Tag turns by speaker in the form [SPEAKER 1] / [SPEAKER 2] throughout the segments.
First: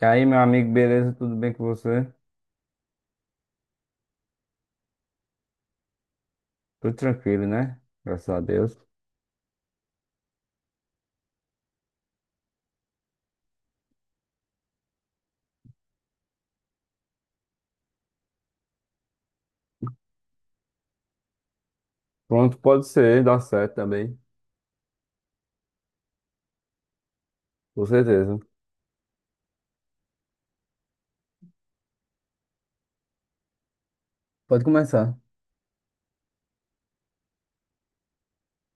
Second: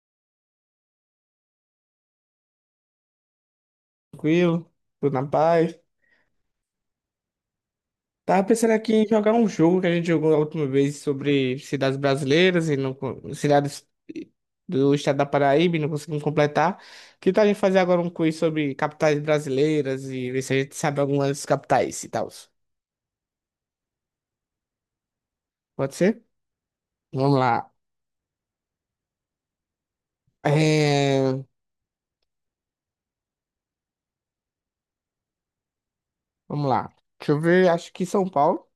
[SPEAKER 1] E aí, meu amigo, beleza? Tudo bem com você?
[SPEAKER 2] Tranquilo, tudo na paz.
[SPEAKER 1] Tudo tranquilo, né? Graças a
[SPEAKER 2] Tava pensando
[SPEAKER 1] Deus.
[SPEAKER 2] aqui em jogar um jogo que a gente jogou a última vez sobre cidades brasileiras e não, cidades do estado da Paraíba, e não conseguimos completar. Que tal a gente fazer agora um quiz sobre capitais brasileiras e ver se a gente sabe algumas capitais e tal?
[SPEAKER 1] Pronto, pode ser, dá certo também,
[SPEAKER 2] Pode ser? Vamos lá.
[SPEAKER 1] com certeza.
[SPEAKER 2] É,
[SPEAKER 1] Pode começar.
[SPEAKER 2] vamos lá. Deixa eu ver, acho que São Paulo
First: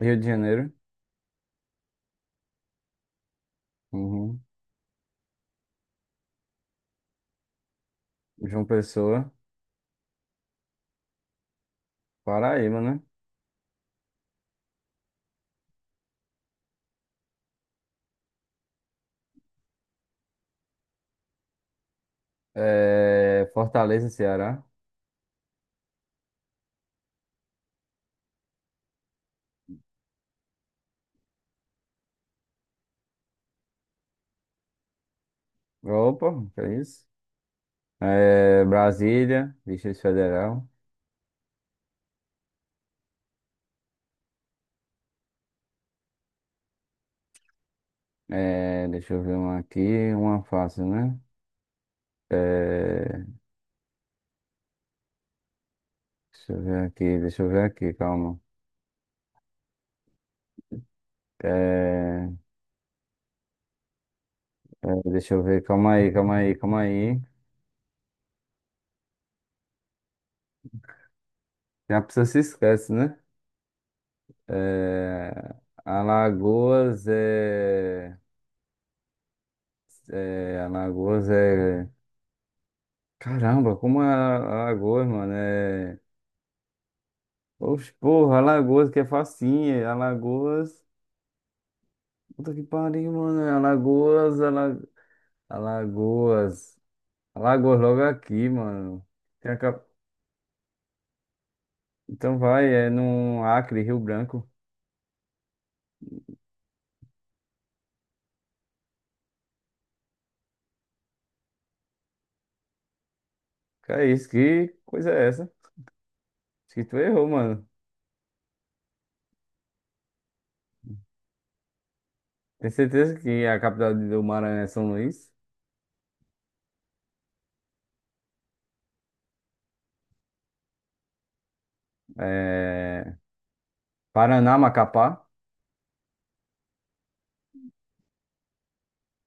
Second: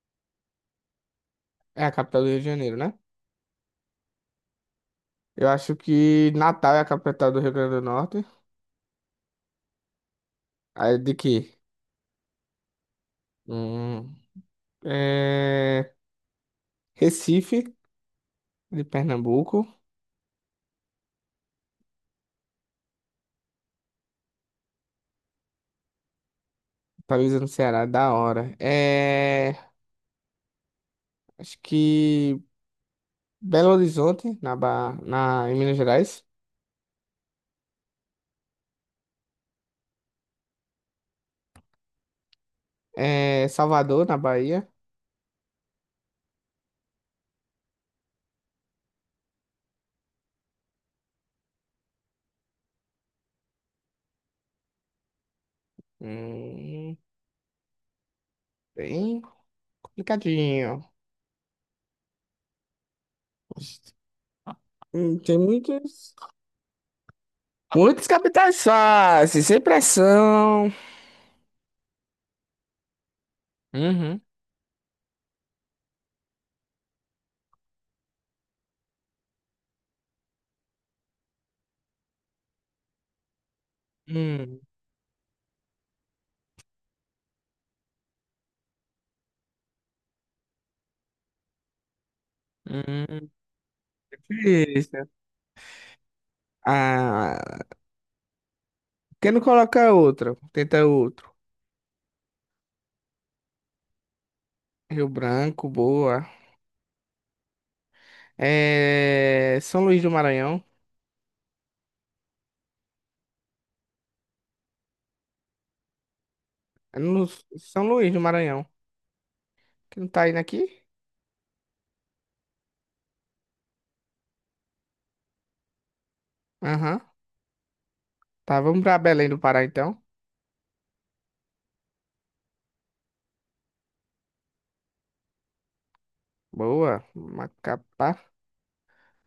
[SPEAKER 1] Rio de Janeiro.
[SPEAKER 2] é a capital do Rio de Janeiro, né?
[SPEAKER 1] Uhum.
[SPEAKER 2] Eu acho que Natal é a capital do Rio Grande do Norte.
[SPEAKER 1] João Pessoa,
[SPEAKER 2] Aí de quê?
[SPEAKER 1] Paraíba, né?
[SPEAKER 2] Hum, é, Recife, de Pernambuco.
[SPEAKER 1] É, Fortaleza, Ceará.
[SPEAKER 2] Talvez no Ceará, da hora. É, acho que Belo Horizonte, na, na... em Minas Gerais.
[SPEAKER 1] Opa, que é isso? É, Brasília, Distrito Federal.
[SPEAKER 2] É, Salvador, na Bahia.
[SPEAKER 1] É, deixa eu ver uma aqui, uma fácil, né? É,
[SPEAKER 2] Hum,
[SPEAKER 1] deixa eu ver aqui, calma.
[SPEAKER 2] bem complicadinho.
[SPEAKER 1] Calma, calma, calma. É, é, deixa
[SPEAKER 2] Tem
[SPEAKER 1] eu ver, calma aí,
[SPEAKER 2] muitos.
[SPEAKER 1] calma aí, calma aí.
[SPEAKER 2] Muitos capitais fáceis, sem pressão.
[SPEAKER 1] Já a pessoa se esquece, né?
[SPEAKER 2] Uhum.
[SPEAKER 1] É, Alagoas é. É. Alagoas é. Caramba, como é
[SPEAKER 2] Hum.
[SPEAKER 1] Alagoas, mano? É. Oxe, porra, Alagoas que é facinha. Alagoas. Puta que pariu,
[SPEAKER 2] Hum.
[SPEAKER 1] mano. É Alagoas,
[SPEAKER 2] Difícil.
[SPEAKER 1] Alagoas.
[SPEAKER 2] Ah,
[SPEAKER 1] Alagoas logo aqui, mano.
[SPEAKER 2] por que não
[SPEAKER 1] Tem a cap-
[SPEAKER 2] coloca outro? Tenta outro.
[SPEAKER 1] Então vai, é no Acre, Rio Branco.
[SPEAKER 2] Rio Branco, boa. É... São Luís do Maranhão.
[SPEAKER 1] Que é isso? Que coisa é essa? Acho que tu
[SPEAKER 2] É
[SPEAKER 1] errou,
[SPEAKER 2] no
[SPEAKER 1] mano.
[SPEAKER 2] São Luís do Maranhão. Que não tá indo aqui?
[SPEAKER 1] Tem certeza que a capital do Maranhão é São Luís?
[SPEAKER 2] Aham. Tá, vamos pra Belém do Pará então.
[SPEAKER 1] É, Paraná, Macapá.
[SPEAKER 2] Boa. Macapá.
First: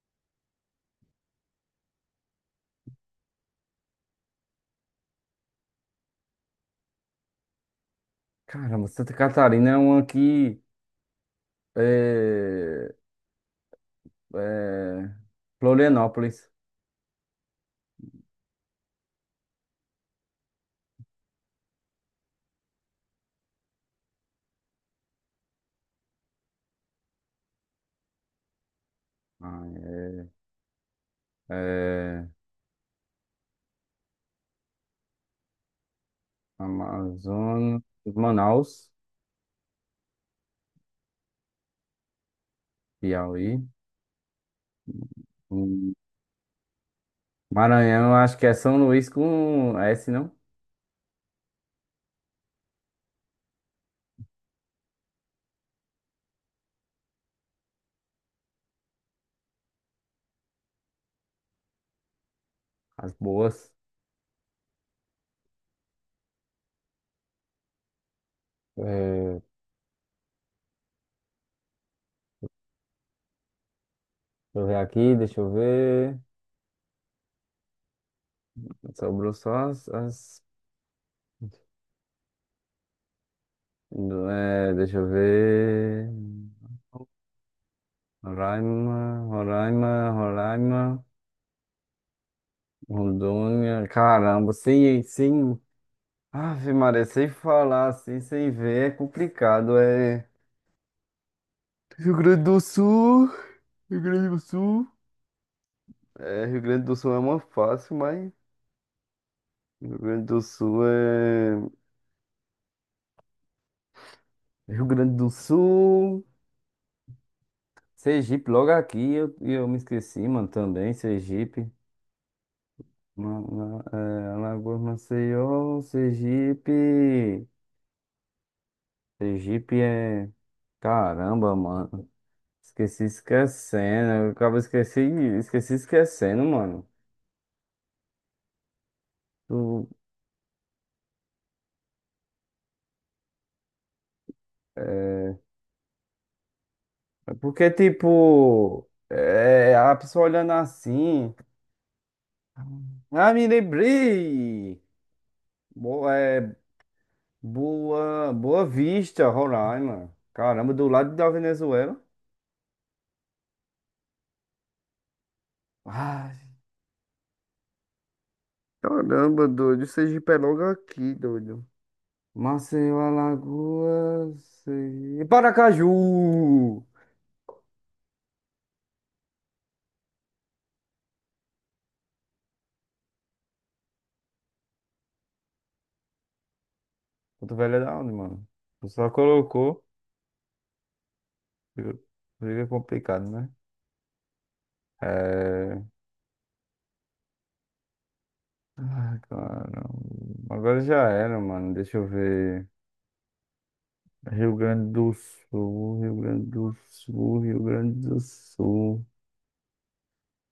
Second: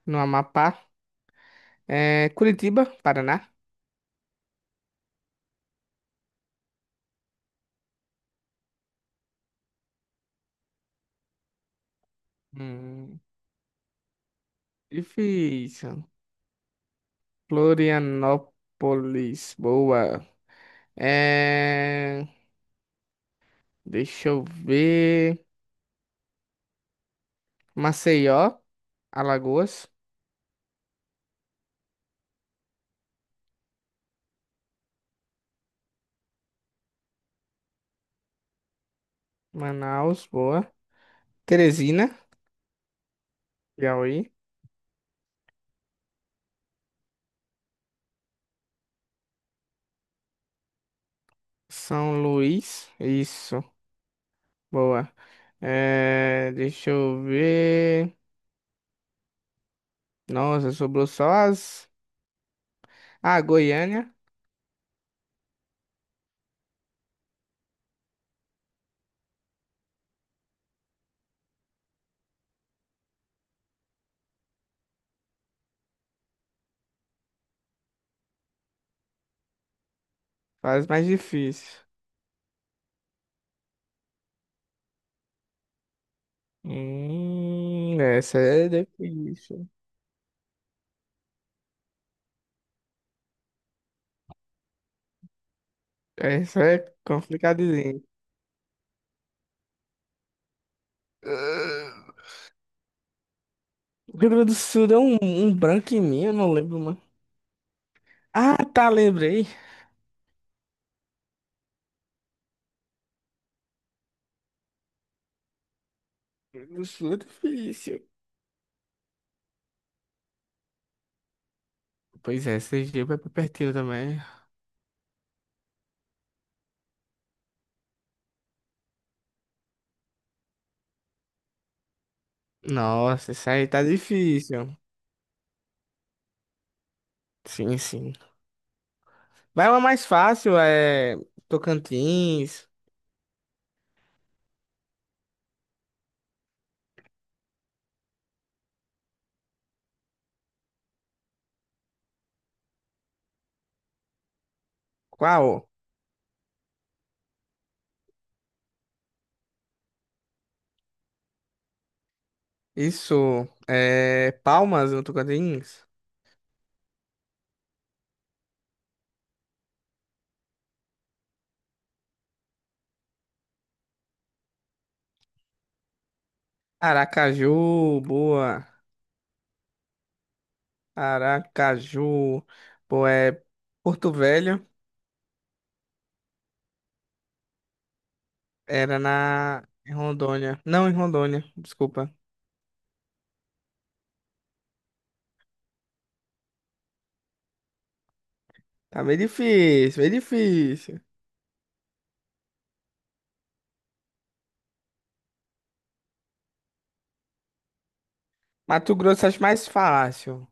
[SPEAKER 2] No Amapá. É... Curitiba, Paraná.
[SPEAKER 1] Caramba, Santa Catarina é um aqui. É,
[SPEAKER 2] Hum,
[SPEAKER 1] é,
[SPEAKER 2] difícil.
[SPEAKER 1] Florianópolis.
[SPEAKER 2] Florianópolis. Boa. É... Deixa eu ver. Maceió, Alagoas.
[SPEAKER 1] Ah, é, é, Amazonas, Manaus,
[SPEAKER 2] Manaus, boa. Teresina,
[SPEAKER 1] Piauí.
[SPEAKER 2] Piauí.
[SPEAKER 1] Hum, Maranhão, eu acho que é São Luís com S, não?
[SPEAKER 2] São Luís. Isso. Boa. É, deixa eu ver. Nossa, sobrou só as.
[SPEAKER 1] As
[SPEAKER 2] Ah,
[SPEAKER 1] boas.
[SPEAKER 2] Goiânia.
[SPEAKER 1] É, deixa eu ver aqui, deixa eu ver. Sobrou só
[SPEAKER 2] Faz mais difícil.
[SPEAKER 1] é, deixa eu ver.
[SPEAKER 2] Essa é
[SPEAKER 1] Roraima,
[SPEAKER 2] difícil.
[SPEAKER 1] Roraima, Roraima. Rondônia, caramba, sem, sem,
[SPEAKER 2] Essa
[SPEAKER 1] Ave
[SPEAKER 2] é
[SPEAKER 1] Maria, sem falar
[SPEAKER 2] complicadinha.
[SPEAKER 1] assim, sem ver, é complicado, é.
[SPEAKER 2] Ah,
[SPEAKER 1] Rio Grande do Sul, Rio
[SPEAKER 2] o
[SPEAKER 1] Grande
[SPEAKER 2] Rio
[SPEAKER 1] do
[SPEAKER 2] Grande do Sul
[SPEAKER 1] Sul,
[SPEAKER 2] é um, um branco em mim, eu
[SPEAKER 1] é,
[SPEAKER 2] não
[SPEAKER 1] Rio
[SPEAKER 2] lembro,
[SPEAKER 1] Grande do
[SPEAKER 2] mano.
[SPEAKER 1] Sul é uma fácil, mas
[SPEAKER 2] Ah, tá, lembrei.
[SPEAKER 1] Rio Grande do Sul é. Rio Grande do Sul,
[SPEAKER 2] Rio Grande do Sul é difícil.
[SPEAKER 1] Sergipe, logo aqui, e eu me esqueci, mano, também, Sergipe,
[SPEAKER 2] Pois é, Sergipe é pertinho também.
[SPEAKER 1] É, Alagoas, Maceió, Sergipe, Sergipe é. Caramba, mano. Esqueci
[SPEAKER 2] Nossa, isso aí tá
[SPEAKER 1] esquecendo. Eu acabo
[SPEAKER 2] difícil.
[SPEAKER 1] esqueci, esqueci esquecendo, mano.
[SPEAKER 2] Sim, sim. Vai uma
[SPEAKER 1] Tu-
[SPEAKER 2] mais fácil, é Tocantins.
[SPEAKER 1] É porque, tipo, é, a pessoa olhando assim. Ah, me lembrei!
[SPEAKER 2] Qual?
[SPEAKER 1] Boa, é, boa, Boa Vista, Roraima. Caramba, do lado da Venezuela.
[SPEAKER 2] Isso, é Palmas, Tocantins.
[SPEAKER 1] Ai, caramba, doido, o Sergipe é logo aqui, doido. Maceió, Alagoas. E Paracaju!
[SPEAKER 2] Aracaju, boa. Aracaju, boa, é Porto Velho,
[SPEAKER 1] Cotovelo é da onde, mano? Tu
[SPEAKER 2] era
[SPEAKER 1] só
[SPEAKER 2] na
[SPEAKER 1] colocou.
[SPEAKER 2] em Rondônia. Não, em Rondônia,
[SPEAKER 1] Fica
[SPEAKER 2] desculpa.
[SPEAKER 1] fica complicado, né? É.
[SPEAKER 2] Tá meio
[SPEAKER 1] Ai, cara.
[SPEAKER 2] difícil, meio
[SPEAKER 1] Agora
[SPEAKER 2] difícil.
[SPEAKER 1] já era, mano. Deixa eu ver. Rio Grande do Sul, Rio Grande do Sul, Rio Grande do
[SPEAKER 2] Mato
[SPEAKER 1] Sul,
[SPEAKER 2] Grosso acho mais fácil.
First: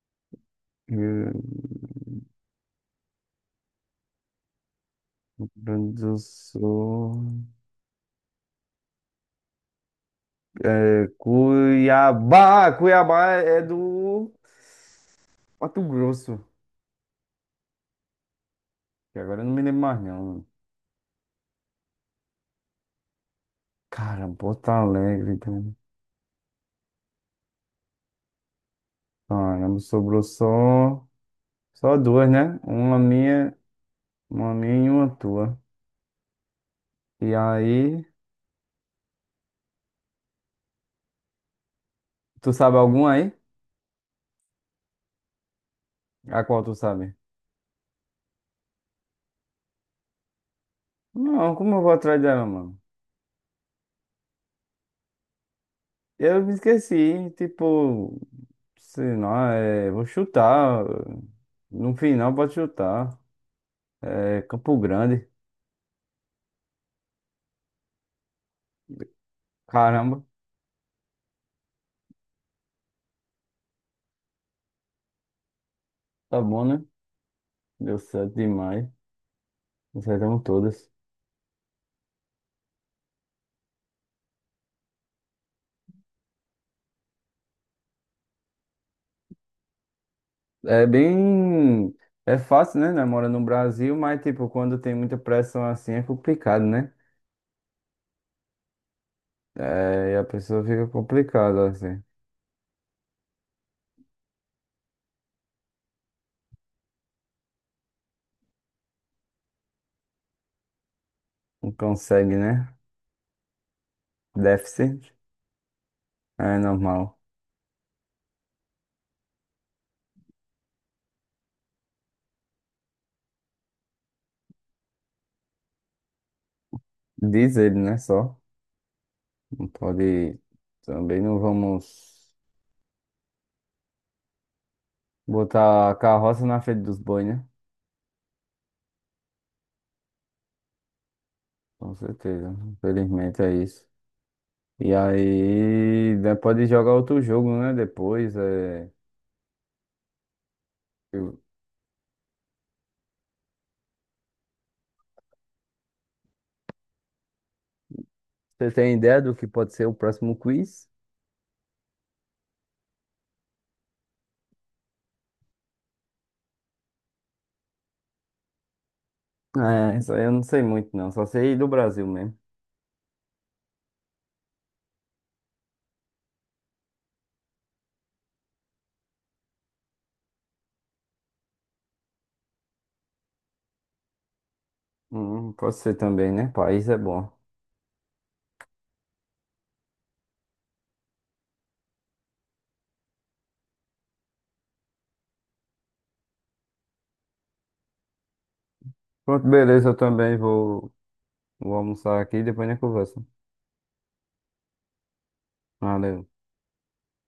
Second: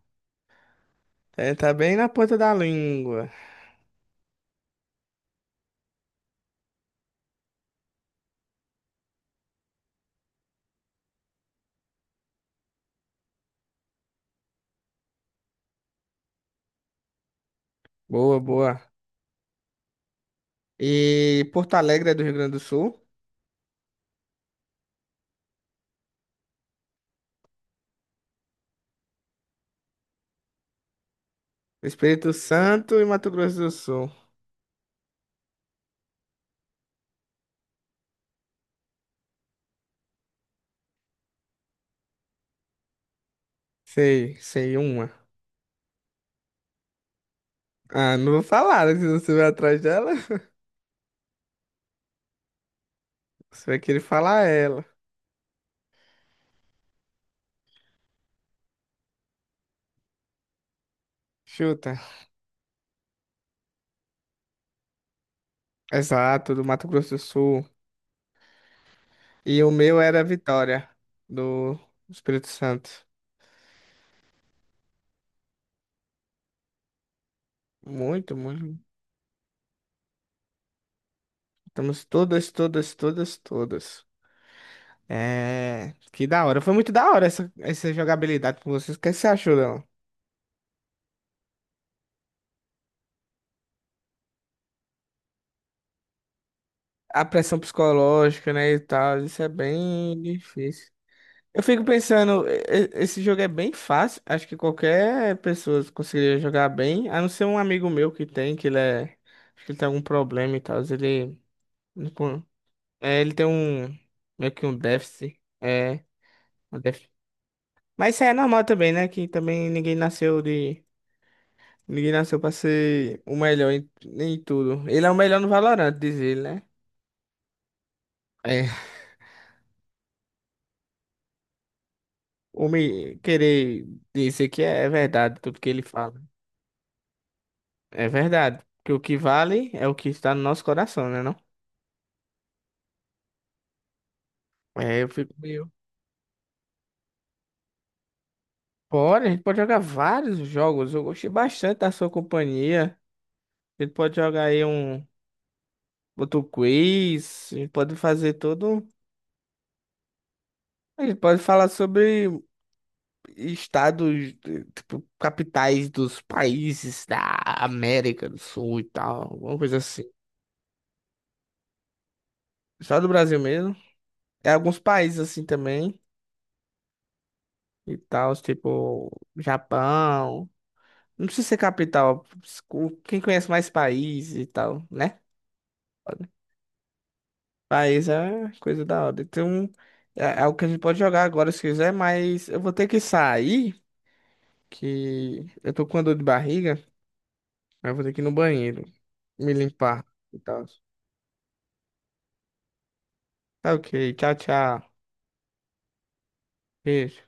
[SPEAKER 1] Rio
[SPEAKER 2] É, tá bem na ponta da língua.
[SPEAKER 1] Grande do Sul. É, Cuiabá! Cuiabá é do Mato Grosso.
[SPEAKER 2] Boa, boa.
[SPEAKER 1] Que agora eu não me lembro mais, não.
[SPEAKER 2] E Porto Alegre é do Rio Grande do Sul,
[SPEAKER 1] Caramba, Porto Alegre, cara. Caramba, sobrou só duas,
[SPEAKER 2] Espírito
[SPEAKER 1] né? Uma
[SPEAKER 2] Santo e Mato
[SPEAKER 1] minha,
[SPEAKER 2] Grosso do Sul.
[SPEAKER 1] uma minha e uma tua. E aí, tu sabe alguma aí?
[SPEAKER 2] Sei, sei uma.
[SPEAKER 1] A qual tu sabe?
[SPEAKER 2] Ah, não vou falar, né, que se você vai atrás dela.
[SPEAKER 1] Não, como eu vou atrás dela, mano?
[SPEAKER 2] Você vai querer falar ela.
[SPEAKER 1] Eu me esqueci, tipo, sei lá, é, vou chutar. No
[SPEAKER 2] Chuta.
[SPEAKER 1] final pode chutar. É Campo Grande.
[SPEAKER 2] Exato, do Mato Grosso do Sul. E o meu
[SPEAKER 1] Caramba,
[SPEAKER 2] era Vitória, do Espírito Santo.
[SPEAKER 1] tá bom, né? Deu certo
[SPEAKER 2] Muito, muito.
[SPEAKER 1] demais. Acertamos todas.
[SPEAKER 2] Estamos todas, todas, todas, todas. É. Que da hora. Foi muito da hora essa, essa jogabilidade com vocês. O que você achou dela?
[SPEAKER 1] É bem. É fácil, né? Mora no Brasil, mas, tipo, quando tem muita pressão assim é complicado, né?
[SPEAKER 2] A pressão psicológica, né, e tal. Isso é
[SPEAKER 1] É, e
[SPEAKER 2] bem
[SPEAKER 1] a pessoa fica
[SPEAKER 2] difícil. Eu
[SPEAKER 1] complicada,
[SPEAKER 2] fico
[SPEAKER 1] assim.
[SPEAKER 2] pensando, esse jogo é bem fácil. Acho que qualquer pessoa conseguiria jogar bem, a não ser um amigo meu que tem, que ele é. Acho que ele tem algum problema e tal. Ele.
[SPEAKER 1] Não
[SPEAKER 2] Não
[SPEAKER 1] consegue,
[SPEAKER 2] con-
[SPEAKER 1] né?
[SPEAKER 2] É, ele tem um. Meio que um
[SPEAKER 1] Déficit.
[SPEAKER 2] déficit. É,
[SPEAKER 1] É
[SPEAKER 2] um déficit.
[SPEAKER 1] normal.
[SPEAKER 2] Mas isso aí é normal também, né? Que também ninguém nasceu de. Ninguém nasceu pra ser o melhor em, em tudo. Ele é o melhor no Valorant, diz ele, né?
[SPEAKER 1] Diz ele, né? Só.
[SPEAKER 2] É.
[SPEAKER 1] Não pode. Também não vamos
[SPEAKER 2] O me querer dizer que é verdade tudo que ele
[SPEAKER 1] botar a
[SPEAKER 2] fala.
[SPEAKER 1] carroça na frente dos bois, né?
[SPEAKER 2] É verdade. Porque o que vale é o que está no nosso coração, né, não?
[SPEAKER 1] Com certeza. Infelizmente é isso. E
[SPEAKER 2] É, eu fico meio.
[SPEAKER 1] aí, né, pode jogar outro jogo, né? Depois.
[SPEAKER 2] Bora, a gente pode jogar vários jogos. Eu gostei
[SPEAKER 1] Eu-
[SPEAKER 2] bastante da sua companhia. A gente pode jogar aí um outro quiz. A gente pode fazer
[SPEAKER 1] Você
[SPEAKER 2] todo.
[SPEAKER 1] tem ideia do que pode ser o próximo quiz?
[SPEAKER 2] A gente pode falar sobre estados, eh, tipo, capitais dos países da América do Sul e tal. Alguma coisa
[SPEAKER 1] É,
[SPEAKER 2] assim.
[SPEAKER 1] isso aí eu não sei muito, não. Só sei do Brasil mesmo.
[SPEAKER 2] Só do Brasil mesmo. É alguns países assim também. E tal, tipo, Japão. Não precisa ser capital. Quem conhece mais país e tal, né?
[SPEAKER 1] Pode ser também, né? País é bom.
[SPEAKER 2] País é coisa da hora. Então, é o que a gente pode jogar agora se quiser, mas eu vou ter que sair, que eu tô com uma dor de barriga. Aí eu vou ter que ir no banheiro,
[SPEAKER 1] Pronto,
[SPEAKER 2] me
[SPEAKER 1] beleza. Eu
[SPEAKER 2] limpar
[SPEAKER 1] também
[SPEAKER 2] e tal.
[SPEAKER 1] vou almoçar aqui e depois a gente conversa.
[SPEAKER 2] Tá ok, tchau, tchau.
[SPEAKER 1] Valeu.
[SPEAKER 2] Beijo.